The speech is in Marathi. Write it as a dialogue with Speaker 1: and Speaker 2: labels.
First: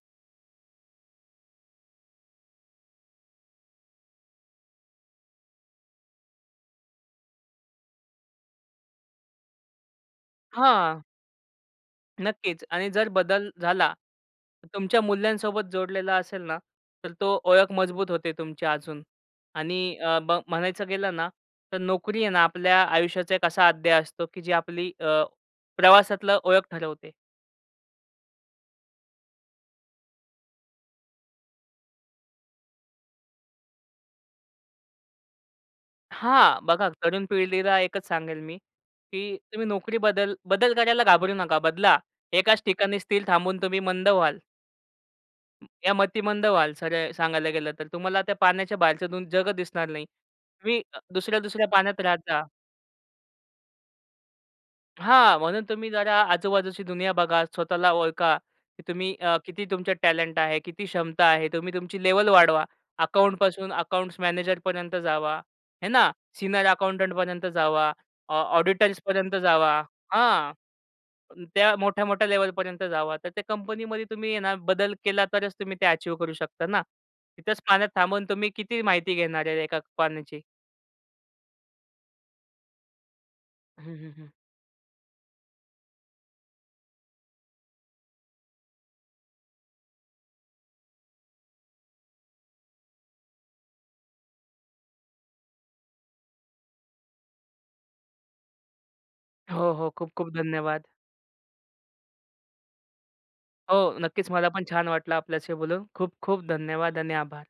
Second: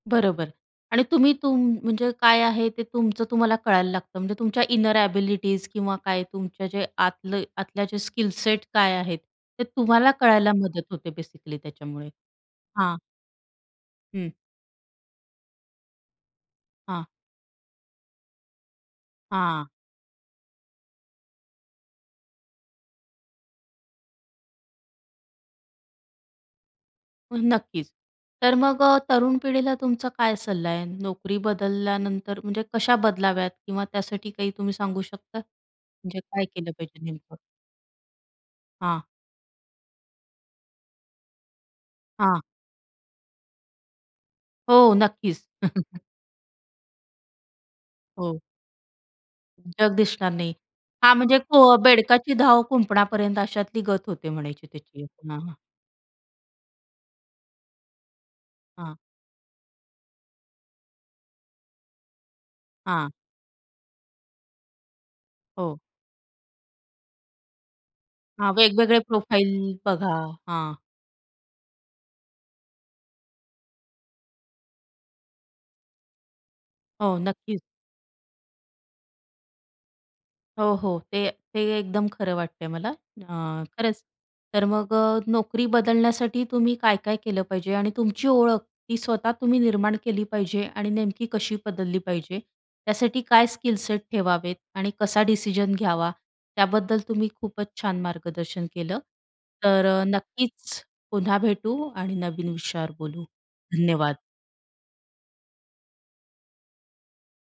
Speaker 1: बरोबर आणि तुम्ही तुम म्हणजे काय आहे ते तुमचं तुम्हाला कळायला लागतं. म्हणजे तुमच्या इनर एबिलिटीज किंवा काय, तुमच्या जे आतलं आतल्या जे स्किल सेट काय आहेत, ते तुम्हाला कळायला मदत
Speaker 2: हां.
Speaker 1: होते बेसिकली त्याच्यामुळे,
Speaker 2: नक्कीच आणि
Speaker 1: हां.
Speaker 2: जर बदल झाला.
Speaker 1: हं.
Speaker 2: तुमच्या मूल्यांसोबत जोडलेला असेल ना,
Speaker 1: हां.
Speaker 2: तर तो ओळख मजबूत होते तुमची अजून
Speaker 1: हां.
Speaker 2: आणि अ, ब म्हणायचं गेलं ना, तर नोकरी आहे ना आपल्या आयुष्याचा एक असा अध्याय असतो, की जी आपली अ, प्रवासातलं ओळख ठरवते.
Speaker 1: हो, नक्कीच. तर मग अ, तरुण पिढीला तुमचा काय सल्ला आहे नोकरी बदलल्यानंतर, म्हणजे कशा बदलाव्यात किंवा त्यासाठी काही तुम्ही सांगू शकता? म्हणजे काय
Speaker 2: हां,
Speaker 1: केलं
Speaker 2: बघा,
Speaker 1: पाहिजे
Speaker 2: तरुण
Speaker 1: नेमकं?
Speaker 2: पिढीला एकच सांगेल मी,
Speaker 1: हां.
Speaker 2: की तुम्ही नोकरी बदल बदल करायला घाबरू नका, बदला.
Speaker 1: हां.
Speaker 2: एकाच ठिकाणी स्थिर थांबून तुम्ही मंद व्हाल.
Speaker 1: हो, नक्कीच.
Speaker 2: या मतिमंद व्हाल, सरळ सांगायला गेलं, तर तुम्हाला त्या
Speaker 1: हो.
Speaker 2: पाण्याच्या बाहेरचं दुन जग दिसणार
Speaker 1: जग
Speaker 2: नाही.
Speaker 1: दिसणार नाही.
Speaker 2: तुम्ही अ,
Speaker 1: हां, म्हणजे
Speaker 2: दुसऱ्या-दुसऱ्या
Speaker 1: कुं
Speaker 2: पाण्यात राहत
Speaker 1: बेडकाची
Speaker 2: राहा.
Speaker 1: धाव कुंपणापर्यंत अशातली गत होते म्हणायची त्याची.
Speaker 2: हां,
Speaker 1: हां. हां.
Speaker 2: म्हणून तुम्ही जरा आजूबाजूची दुनिया बघा, स्वतःला ओळखा, की
Speaker 1: हां.
Speaker 2: तुम्ही अ, किती तुमच्या टॅलेंट आहे, किती क्षमता आहे तुम्ही तुमची लेव्हल वाढवा.
Speaker 1: हां.
Speaker 2: अकाउंट पासून अकाउंट्स मॅनेजर पर्यंत जावा.
Speaker 1: हो.
Speaker 2: हे ना? सीनियर अकाउंटंट पर्यंत जावा. ऑ
Speaker 1: हां,
Speaker 2: ऑडिटर्स
Speaker 1: वेगवेगळे
Speaker 2: पर्यंत
Speaker 1: प्रोफाईल
Speaker 2: जावा.
Speaker 1: बघा.
Speaker 2: हा,
Speaker 1: हां.
Speaker 2: त्या मोठ्या-मोठ्या लेव्हल पर्यंत जावा. तर त्या कंपनीमध्ये तुम्ही हे ना, बदल केला तरच तुम्ही ते अचीव्ह करू शकता ना.
Speaker 1: हो, नक्कीच.
Speaker 2: इथेच पाण्यात थांबून तुम्ही किती माहिती घेणार आहे एका पाण्याची?
Speaker 1: हो, हो, ते ते एकदम खरं वाटतंय मला अ,
Speaker 2: हं,
Speaker 1: खरंच,
Speaker 2: हं, हं.
Speaker 1: तर मग अ, नोकरी बदलण्यासाठी तुम्ही काय-काय केलं पाहिजे? आणि तुमची ओळख ती स्वतः तुम्ही निर्माण केली पाहिजे आणि नेमकी कशी बदलली पाहिजे? त्यासाठी काय स्किल सेट ठेवावेत आणि कसा डिसिजन घ्यावा? त्याबद्दल तुम्ही खूपच छान मार्गदर्शन केलं.
Speaker 2: हो,
Speaker 1: तर
Speaker 2: हो.
Speaker 1: अ,
Speaker 2: खूप-खूप
Speaker 1: नक्कीच
Speaker 2: धन्यवाद.
Speaker 1: पुन्हा भेटू आणि नवीन विषयावर बोलू
Speaker 2: हो.
Speaker 1: धन्यवाद.
Speaker 2: नक्कीच मला पण छान वाटलं आपल्याशी बोलून खूप-खूप धन्यवाद आणि आभार.